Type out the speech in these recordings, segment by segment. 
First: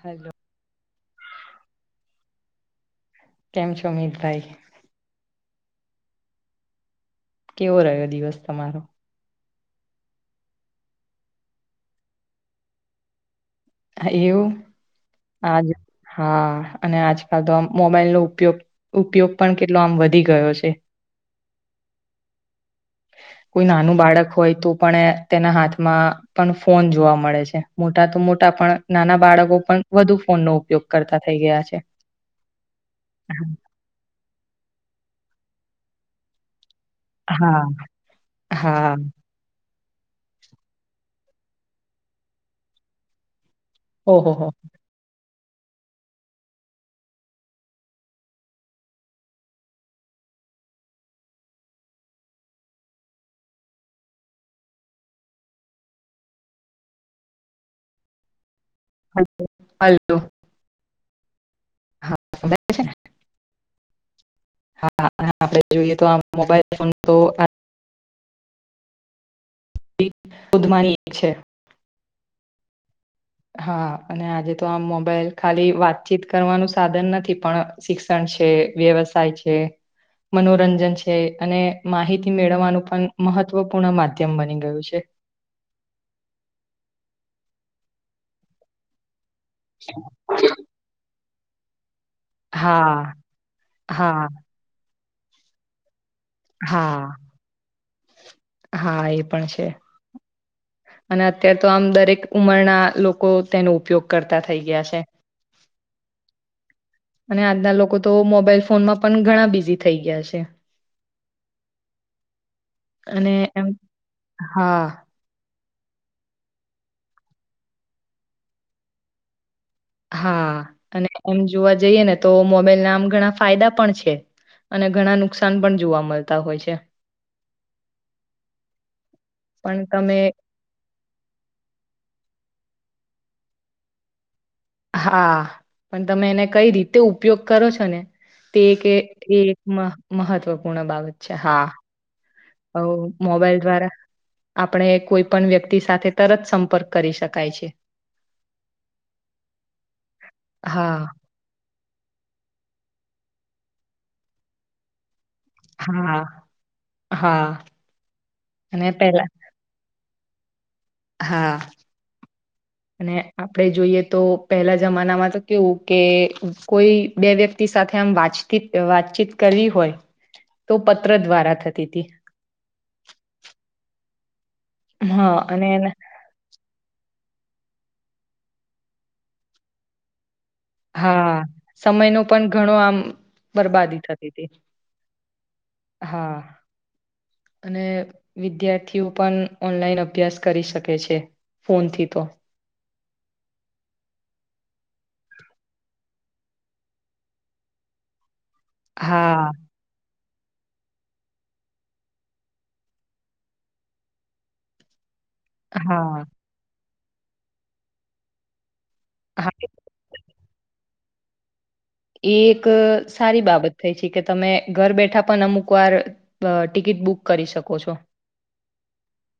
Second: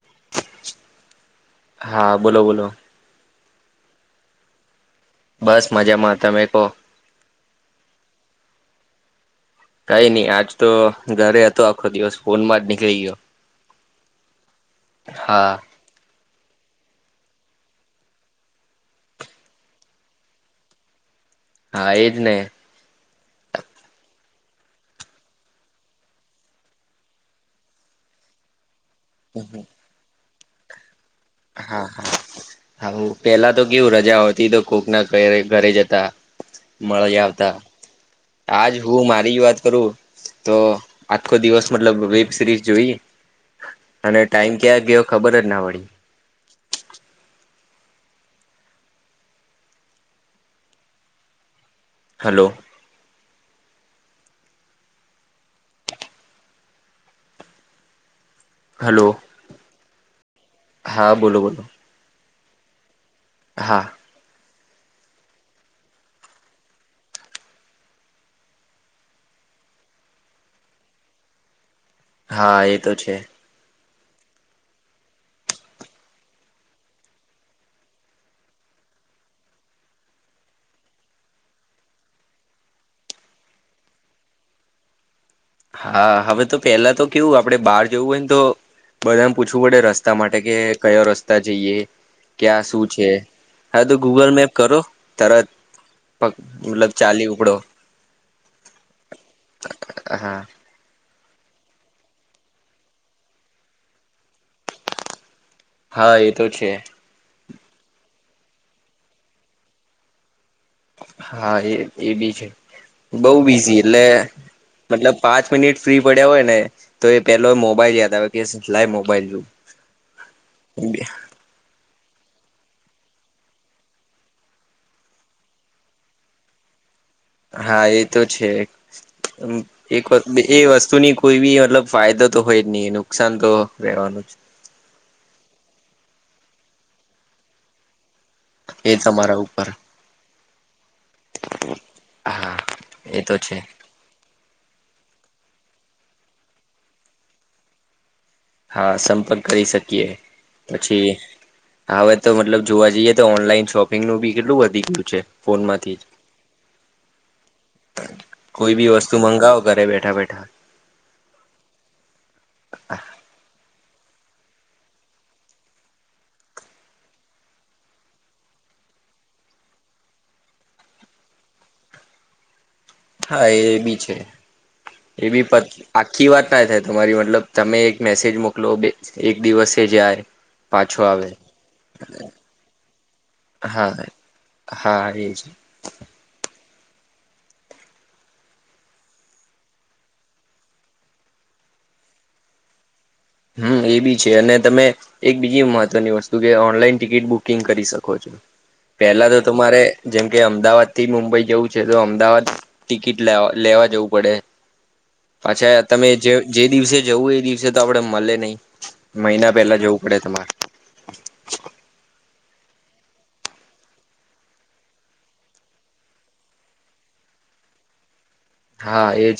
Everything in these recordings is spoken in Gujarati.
હેલો હા, બોલો બોલો કેમ છો, અમિતભાઈ? બસ મજામાં, તમે કો? કેવો રહ્યો દિવસ, તમારો? કઈ નઈ આજ તો ઘરે હતો આખો દિવસ ફોન માં જ નીકળી ગયો એવું હા આજ હા અને આજકાલ તો આમ મોબાઈલ નો ઉપયોગ ઉપયોગ પણ કેટલો આમ વધી ગયો છે હા એજ ને કોઈ નાનું બાળક હોય પણ તેના હાથમાં પણ ફોન જોવા મળે છે મોટા તો મોટા પણ નાના બાળકો પણ વધુ ફોનનો ઉપયોગ કરતા થઈ ગયા છે હા હા હું પેલા તો કેવું રજા હો તી કોકના ઘરે જતા મળી આવતા હા આજ હા હું મારી વાત કરું તો આજખો દિવસ મતલબ વેબ સિરીઝ જોઈ અને ઓહો હો ટાઈમ ક્યાં ગયો ખબર જ ના પડી હલો હલો હલો હા બોલો બોલો છે હા હા હ આપણે જોઈએ તો આ મોબાઈલ ફોન તો [unintelligible] એક છે હા એ તો છે હા અને આજે તો આમ મોબાઈલ ખાલી વાતચીત કરવાનું સાધન નથી પણ શિક્ષણ છે વ્યવસાય છે મનોરંજન છે અને માહિતી મેળવવાનું પણ મહત્વપૂર્ણ માધ્યમ બની ગયું છે હા હવે તો પેલા તો કેવું આપડે બહાર જવું હોય ને તો બધા પૂછવું પડે રસ્તા માટે કે કયો રસ્તા જઈએ ક્યાં શું છે હા હા તો ગૂગલ મેપ કરો તરત પ મતલબ હા ચાલી ઉપડો હા એ પણ છે હા અને અત્યારે તો આમ દરેક ઉમરના લોકો તેનો ઉપયોગ કરતા થઈ ગયા છે હા એ તો છે અને આજના લોકો તો મોબાઈલ ફોનમાં પણ ઘણા બિઝી થઈ ગયા છે હા એ એ બી છે અને બહું એમ બીઝી એટલે હા મતલબ પાંચ મિનિટ ફ્રી પડ્યા હોય ને તો એ પેલો મોબાઈલ યાદ આવે કે લાઈ મોબાઈલ જોવું હા અને એમ જોવા જઈએ ને તો મોબાઈલ ના આમ ઘણા ફાયદા પણ છે અને ઘણા નુકસાન પણ જોવા મળતા હોય છે હા એ તો છે પણ એક તમે એ વસ્તુની કોઈ બી મતલબ ફાયદો તો હોય જ નહી નુકસાન તો રહેેવાનું જ હા પણ તમે એને કઈ રીતે ઉપયોગ કરો છો ને તે એક એ તમારા એક ઉપર મહત્વપૂર્ણ બાબત છે હા હા હવ એ તો છે મોબાઈલ દ્વારા આપણે કોઈ પણ વ્યક્તિ સાથે તરત સંપર્ક કરી શકાય છે હા સંપર્ક કરી શકીએ હા પછી હવે તો મતલબ જોવા જઈએ તો ઓનલાઈન શોપિંગનું બી કેટલું વધી ગયું છે ફોનમાંથી જ હા હા કોઈ અને બી વસ્તુ પેલા મંગાવો ઘરે બેઠા બેઠા હા અને આપડે જોઈએ તો પહેલા જમાનામાં તો કેવું કે કોઈ બે વ્યક્તિ સાથે આમ વાંચતી વા વાતચીત કરવી હોય તો પત્ર દ્વારા થતી હતી હા એ બી છે એ હા બી અને એને આખી વાત ના થાય તમારી મતલબ તમે એક મેસેજ મોકલો એક દિવસે જાય પાછો આવે હા સમય ન પણ ઘણો આમ હા બરબાદી થતી હતી હા એજ હા અને વિદ્યાર્થીઓ પણ ઓનલાઈન અભ્યાસ કરી શકે છે, ફોનથી તો હમ એ બી છે અને તમે એક બીજી મહત્વની વસ્તુ કે ઓનલાઈન ટિકિટ બુકિંગ કરી શકો છો. પેલા તો હા તમારે જેમ કે અમદાવાદ થી મુંબઈ જવું છે, તો અમદાવાદ ટિકિટ લ લેવા જવું પડે [inaudible] પછા તમે હા જે જે દિવસે જવું એ દિવસે તો આપડે મળે નહી, હા મહિના પેલા જવું પડે તમારે, એ એક સારી બાબત થઈ છે, કે તમે ઘર બેઠા પણ અમુક વાર ટિકિટ બુક કરી શકો છો. હા, એજ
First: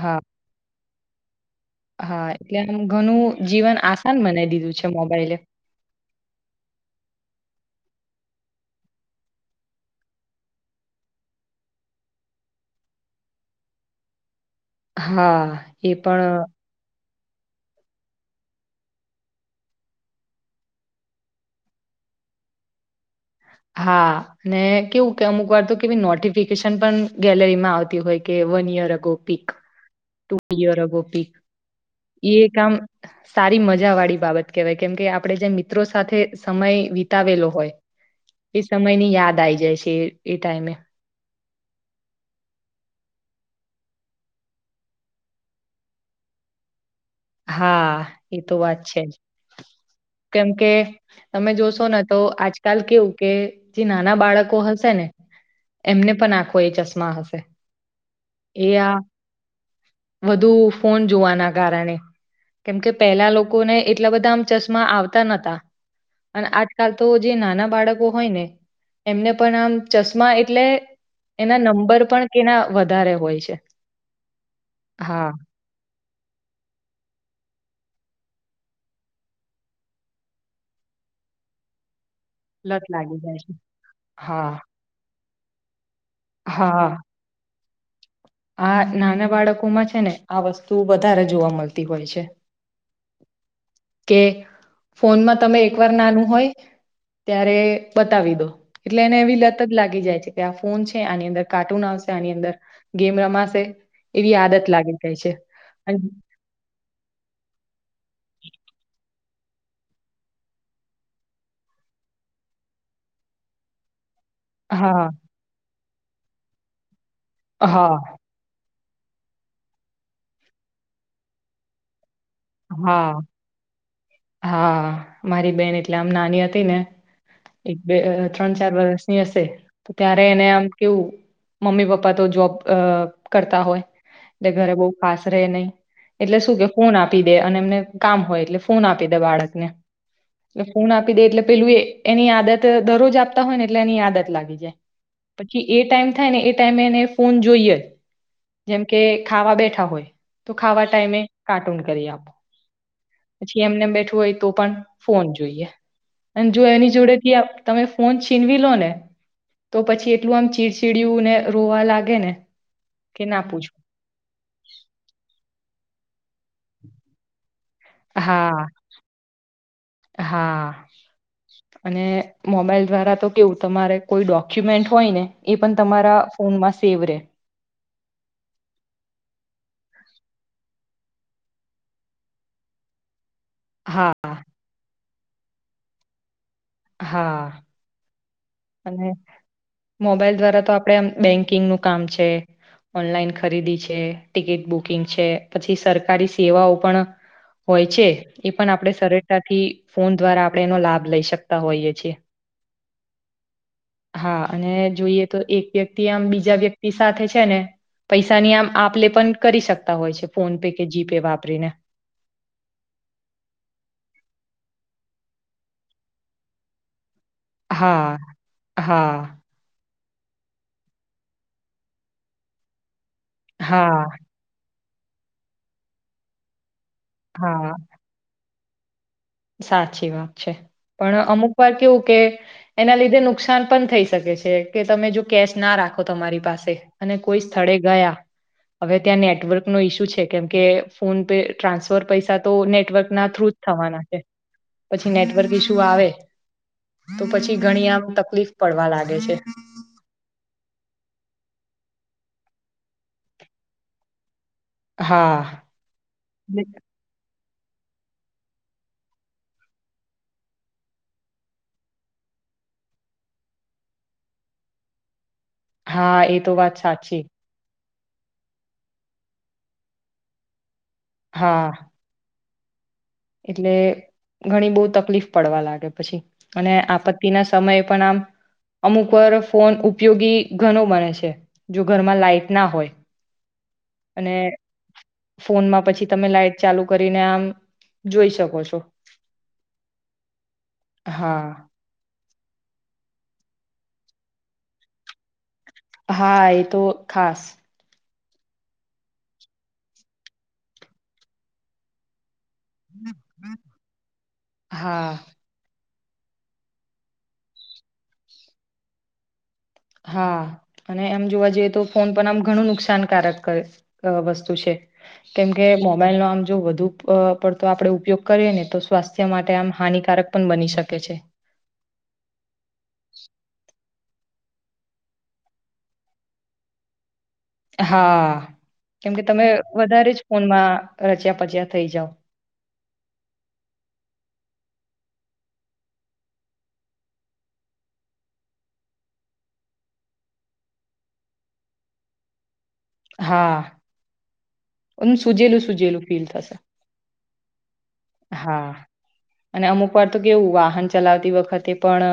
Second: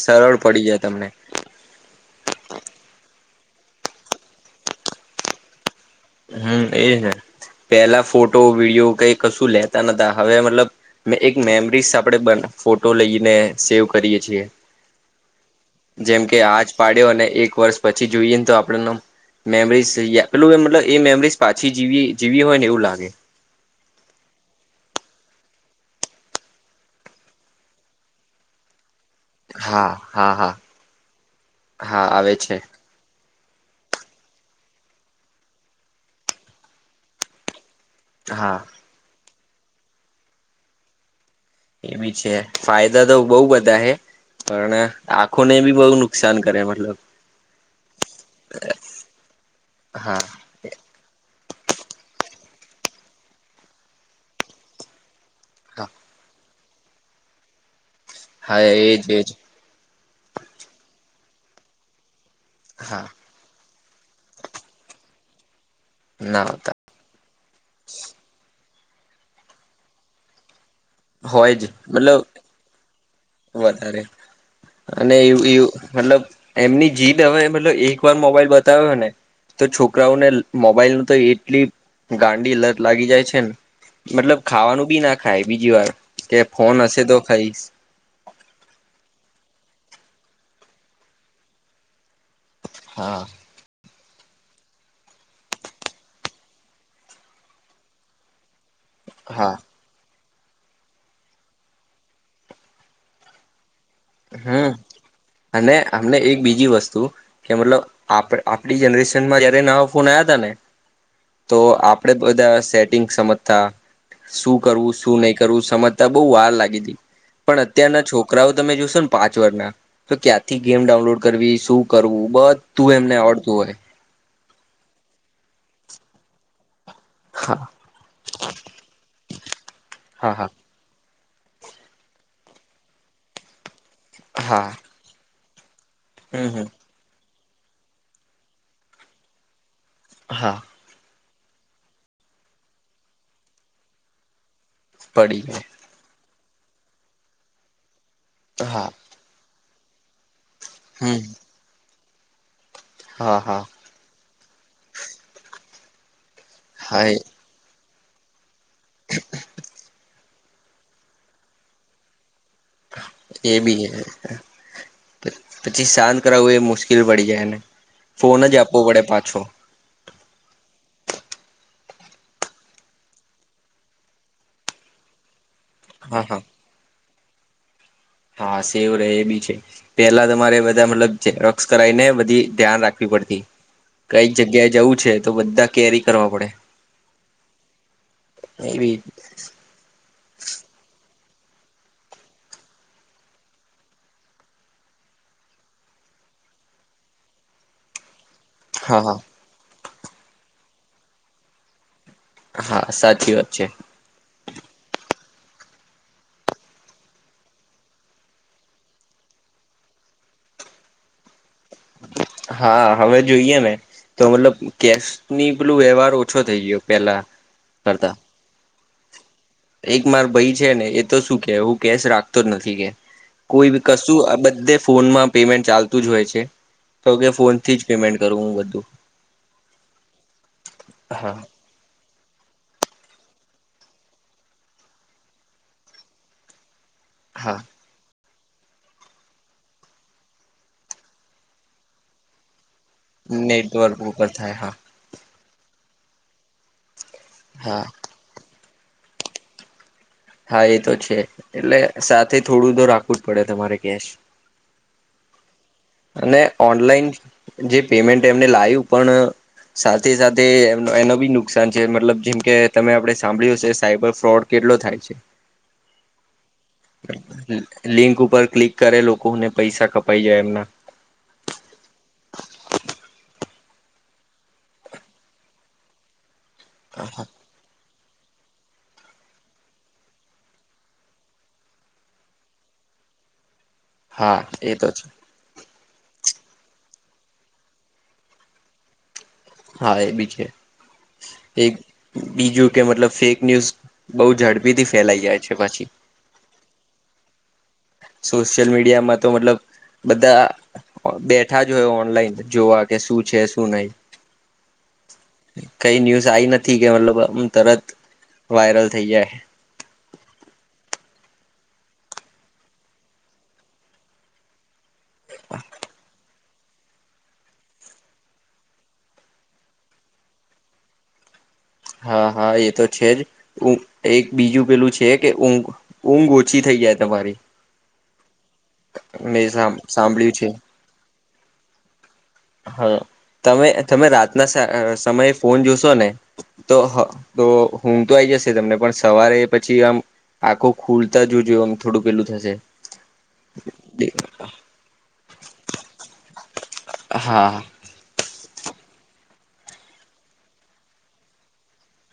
હા સરળ પડી જાય તમને હા એટલે આમ ઘણું જીવન આસાન બનાવી દીધું છે, મોબાઈલે હમ્મ એજને પેલા ફોટો વિડીયો કઈ કશું લેતા નતા હવે મતલબ મે એક મેમરીસ આપણેે બ ફોટો લઈને સેવ કરીયએ છીએ, હા, એ જેમ કે પણ આજ પાડ્યો અને એક વર્ષ પછી જોઈએ, આપ મેમરીઝેલું મતલ એ મેમરીઝ પાછી જીવી જીવી હોય ને એવું લાગે. હા, અને કેવું કે અમુક વાર તો કેવી નોટિફિકેશન પણ ગેલેરીમાં આવતી હોય કે, વન ઇયર અગો પીક હા હા ટુ હા ઇયર અગોપીક હા એ આવે છે કામ સારી મજા વાળી બાબત કહેવાય કેમ કે આપડે જે મિત્રો સાથે સમય વિતાવેલો હોય, એ હા સમયની યાદ આઈ જાય છે એ ટાઈમે એમ છે ફાયદા તો બઉ બધા હે પણ આંખોને બી બહુ નુકસાન કરે મતલબ હા, એ તો વાત છે. હા કેમકે તમે જોશો ને તો આજ કલ કેવું કે જે નાના બાળકો હશે, ને હા એમને પણ આપ કો ચશ્માા હશે, હા, એ આ એજ એજ વધુ ફોન જોવાના કારણે કેમકે હા પહેલા લોકોને એટલા બધા આમ ચશ્મા આવતા નહતા ના અને હોતા આજકાલ તો, જે નાના બાળકો હોય, ને એમને પણ આમ ચશ્મા એટલે હોય એના જ નંબર મતલબ પણ કેના વધારે હોય છે, વધારે અને હા મતલબ એમની જીત હવે મતલબ એક વાર મોબાઈલ બતાવ્યોને તો છોકરાઓને મોબાઈલ ન તો એટલી ગાંડી લત લાગી જાય છે, ને મતલબ હા ખાવાનું બી ના ખાય બીજી વાર કે ફોન હા હશે તો ખાાઈ આ નાના બાળકોમાં છે ને આ વસ્તુ વધારે જોવા મળતી હોય છે. હા કે ફોનમાં તમે એક વાર નાનું હોય ત્યારે બતાવી દો, એટલે એને એવી હા લત જ લાગી જાય છે, ત્યાં ફોન છે આની અંદર કાર્ટૂન આવશે આની અંદર ગેમ રમાશે, એવી આદત હમ્મ લાગી જાય છે અને અન અમને એક બીજી વસ્તુ કે મતલબ આપડે આપડી જનરેશન માં જયારે નવા ફોન આવ્યા ત ને તો આપડે બધા સેટિંગ સમજતા શું કરવું હા શું નહી કરવું સમજતા બઉ વાર લાગી હતી, પણ અત્યારના હા છોકરાઓ તમે જો પાંચ વર ના તો ક્યાંથી ગેમ ડાઉનલોડ કરવી શું કરવું, બધ તું એમને હા આવડતું હોય હા મારી બેન એટલે આમ નાની હતી ને હા એક બે ત્રણ ચાર વરષની હશે તો ત્યારે હા એને હા આમ કેવું મમ્મી પપ્પા તો જોબ કરતા હોય એલે હા ઘરે બહ ખાસ રહે નહીિ એટલે હમ શું હમ કે ફોન આપી દે અને એમને કામ હોય એટલે ફોન આપી દે બાળકને હા એ ફોન આપી દે એટલે પેલું એ એની આદત દરરોજ આપતા હોય ને એટલે એની આદત લાગી જાય પડી પછી ગયા એ ટાઈમ થાય ને એ ટાઈમે એને ફોન જોઈએ જ જેમ હા કે ખાવા બેઠા તો ખાવા ટાઈમે હમ કાર્ટૂન કરી આપો હા હા પછી એમને બેઠું હોય તો પણ ફોન જોઈએ અને જો એની હા જોડે થી તમે ફોન છીનવી લો ને તો પછી એટલું આમ ચીડચીડયું ને રોવા લાગે ને કે ના એ પૂછો બી પછી શંત ું એ મુશ્કેલ પડી જાયને ફોન જ હા આપવો પડે પાછો હા અને મોબાઈલ દ્વારા તો કેવું તમારે કોઈ ડોક્યુમેન્ટ હોય ને એ પણ તમારા હા હા ફોનમાં સેવ રહેે હા સેવું રહે એ બી છે પેલા તમારે બધા મતલબ રત કરાઈને બધી ધ્યાન રાખવી પડતી હા કઈક જગ્યાએ જવું છે તો બધા કેરી કરવા પડે હા એ બી અને મોબાઈલ દ્વારા તો આપડે આમ બેંકિંગ નું કામ છે ઓનલાઈન ખરીદી છે ટિકિટ બુકિંગ છે પછી સરકારી સેવાઓ પણ હોય છે એ પણ આપણે હા હા સરળતાથી ફોન દ્વારા આપણે એનો લાભ લઈ શકતા હોઈએ છીએ હા સાચી વાત છે હા અને જોઈએ તો એક વ્યક્તિ આમ બીજા વ્યક્તિ સાથે છે ને પૈસાની આમ આપ લે પણ કરી શકતા હોય છે ફોન પે કે જીપે વાપરીને હા હવે જોઈએ ને તો મતલબ કેશ ની પેલું વ્યવહાર ઓછો થઈ ગયો પેલા હા કરતા હા એક માર ભાઈ છે ને એ તો શું કે હું કેશ રાખતો જ નથી કે કોઈ બી હા, કશું આ બધે ફોનમાં પેમેન્ટ ચાલતું જ હોય છે તો કે હા. ફોનથી જ પેમેન્ટ કરું હું બધું સાચી વાત છે પણ હા અમુક વાર કેવું કે એના લીધે નુકસાન પણ થઈ શકે છે કે તમે જો કેશ ના રાખો તમારી પાસે અને કોઈ હા સ્થળે ગયા હવે ત્યાં નેટવર્ક નો ઈસ્યુ છે કેમ કે ફોન પે ટ્રાન્સફર પૈસા તો નેટ નેટવર્ક ના થ્રુ જ થવાના છે બ થાય હા પછી નેટવર્ક ઈસુ આવે તો પછી હા ઘણી આમ તકલીફ પડવા લાગે છે હા એ તો છે એટલે સાથે થોડું તો રાખવું જ પડે તમારે કેશ હા અને એટલે- ઓનલાઈન જે પેમેન્ટ એમને લાવ્યું પણ સાથે સાથે એનો બી નુકસાન છે મતલબ જેમ કે તમે આપે સાંભળ્યું હશે સાયબર ફ્રોડ કે કેટલો થાય છે હા એ તો વાત સાચી લિંક ઉપર ક્લિક કરે લોકોને પૈસા કપાઈ જાય એમના હા એટલે ઘણી બહુ તકલીફ પડવા લાગે પછી અને આપત્તિ ના સમયે પણ આમ અમુક પર ફોન ઉપયોગી ઘણુ બને છે જો ઘરમાં લાાઈટ ના હોય [inaudible] અને હા એ તો છે ફોનમાં પછી તમે લાાઈટ ચાલુ કરીને આમ જોઈ શકો છો હા એ બી છે, હા એક બીજું કે મતલબ ફેક ન્યૂઝ બોવ ઝડપીથી ફેલાઈ જાય છે પછી હા એ તો ખાસ સોશિયલ મીડિયામાં તો મતલબ બધા બેઠા જ હોય ઓનલાઈન જોવા કે શું છે શું નહી હા કઈ ન્યૂઝ આઈ નથી કે મતલબ આમ તરત વાયરલ થઈ જાય હા અને એમ જોવા જઈએ તો ફોન પણ આમ ઘણું નુકસાનકારક કર અ વસ્તુ છે. કેમકે મોબાઈલનો આમ જો વધુ પડતો આપડે ઉપયોગ કરીએ ને તો સ્વાસ્થ્ય માટે આમ હાનિકારક પણ બની શકે છે. હા હા એ તો છે જ એક બીજું પેલું છે કે ઊઘ ઊંઘ ઓછી થઈ જાય તમારી હા કેમકે તમે મેં વધારે જ સાંભળ્યું છે ફોનમાં રચ્યા પચ્યા થઈ જાવ હા. તમે તમે રાતના સા સમયે ફોન જોશો ને તો તો હું તો આઈ જશે તમને પણ સવારે પછી આમ આખો ખુલતા જોજો આમ થોડું પેલું થશે હા. એમ સુજેલું સુજેલું ફીલ થશે હા. હા અને અમુક વાર તો કેવું વાહન ચલાવતી વખતે પણ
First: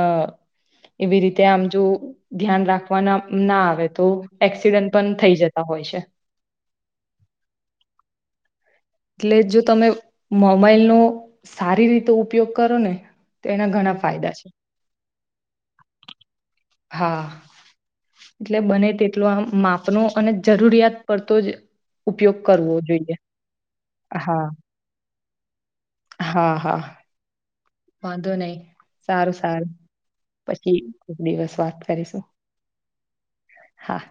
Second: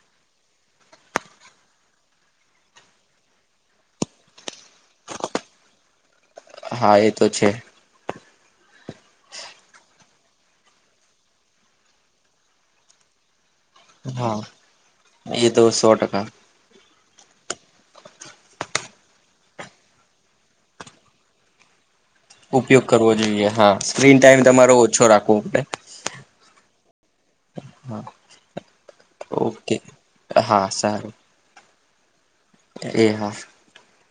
એવી રીતે આમ જો ધ્યાન રાખવાના ના આવે તો એક્સિડન્ટ પણ થઈ જતા હોય હોય છે. હા એ તો છે. એટલે જો તમે મોબાઈલનો સારી રીતે ઉપયોગ કરો ને તો એના ઘણા ફાયદા હા છે એ તો સો ટકા હા એટલે બને તેટલો આમ માપનો અને જરૂરિયાત પડતો જ ઉપયોગ કરવો જોઈએ હા સ્ક્રીન ટાઈમ હા તમારો ઓછો રાખવો પડે હા હા, વાંધો નય સારું સારું ઓકે હા પછી સારું એક દિવસ વાત કરીશું એ હા હા.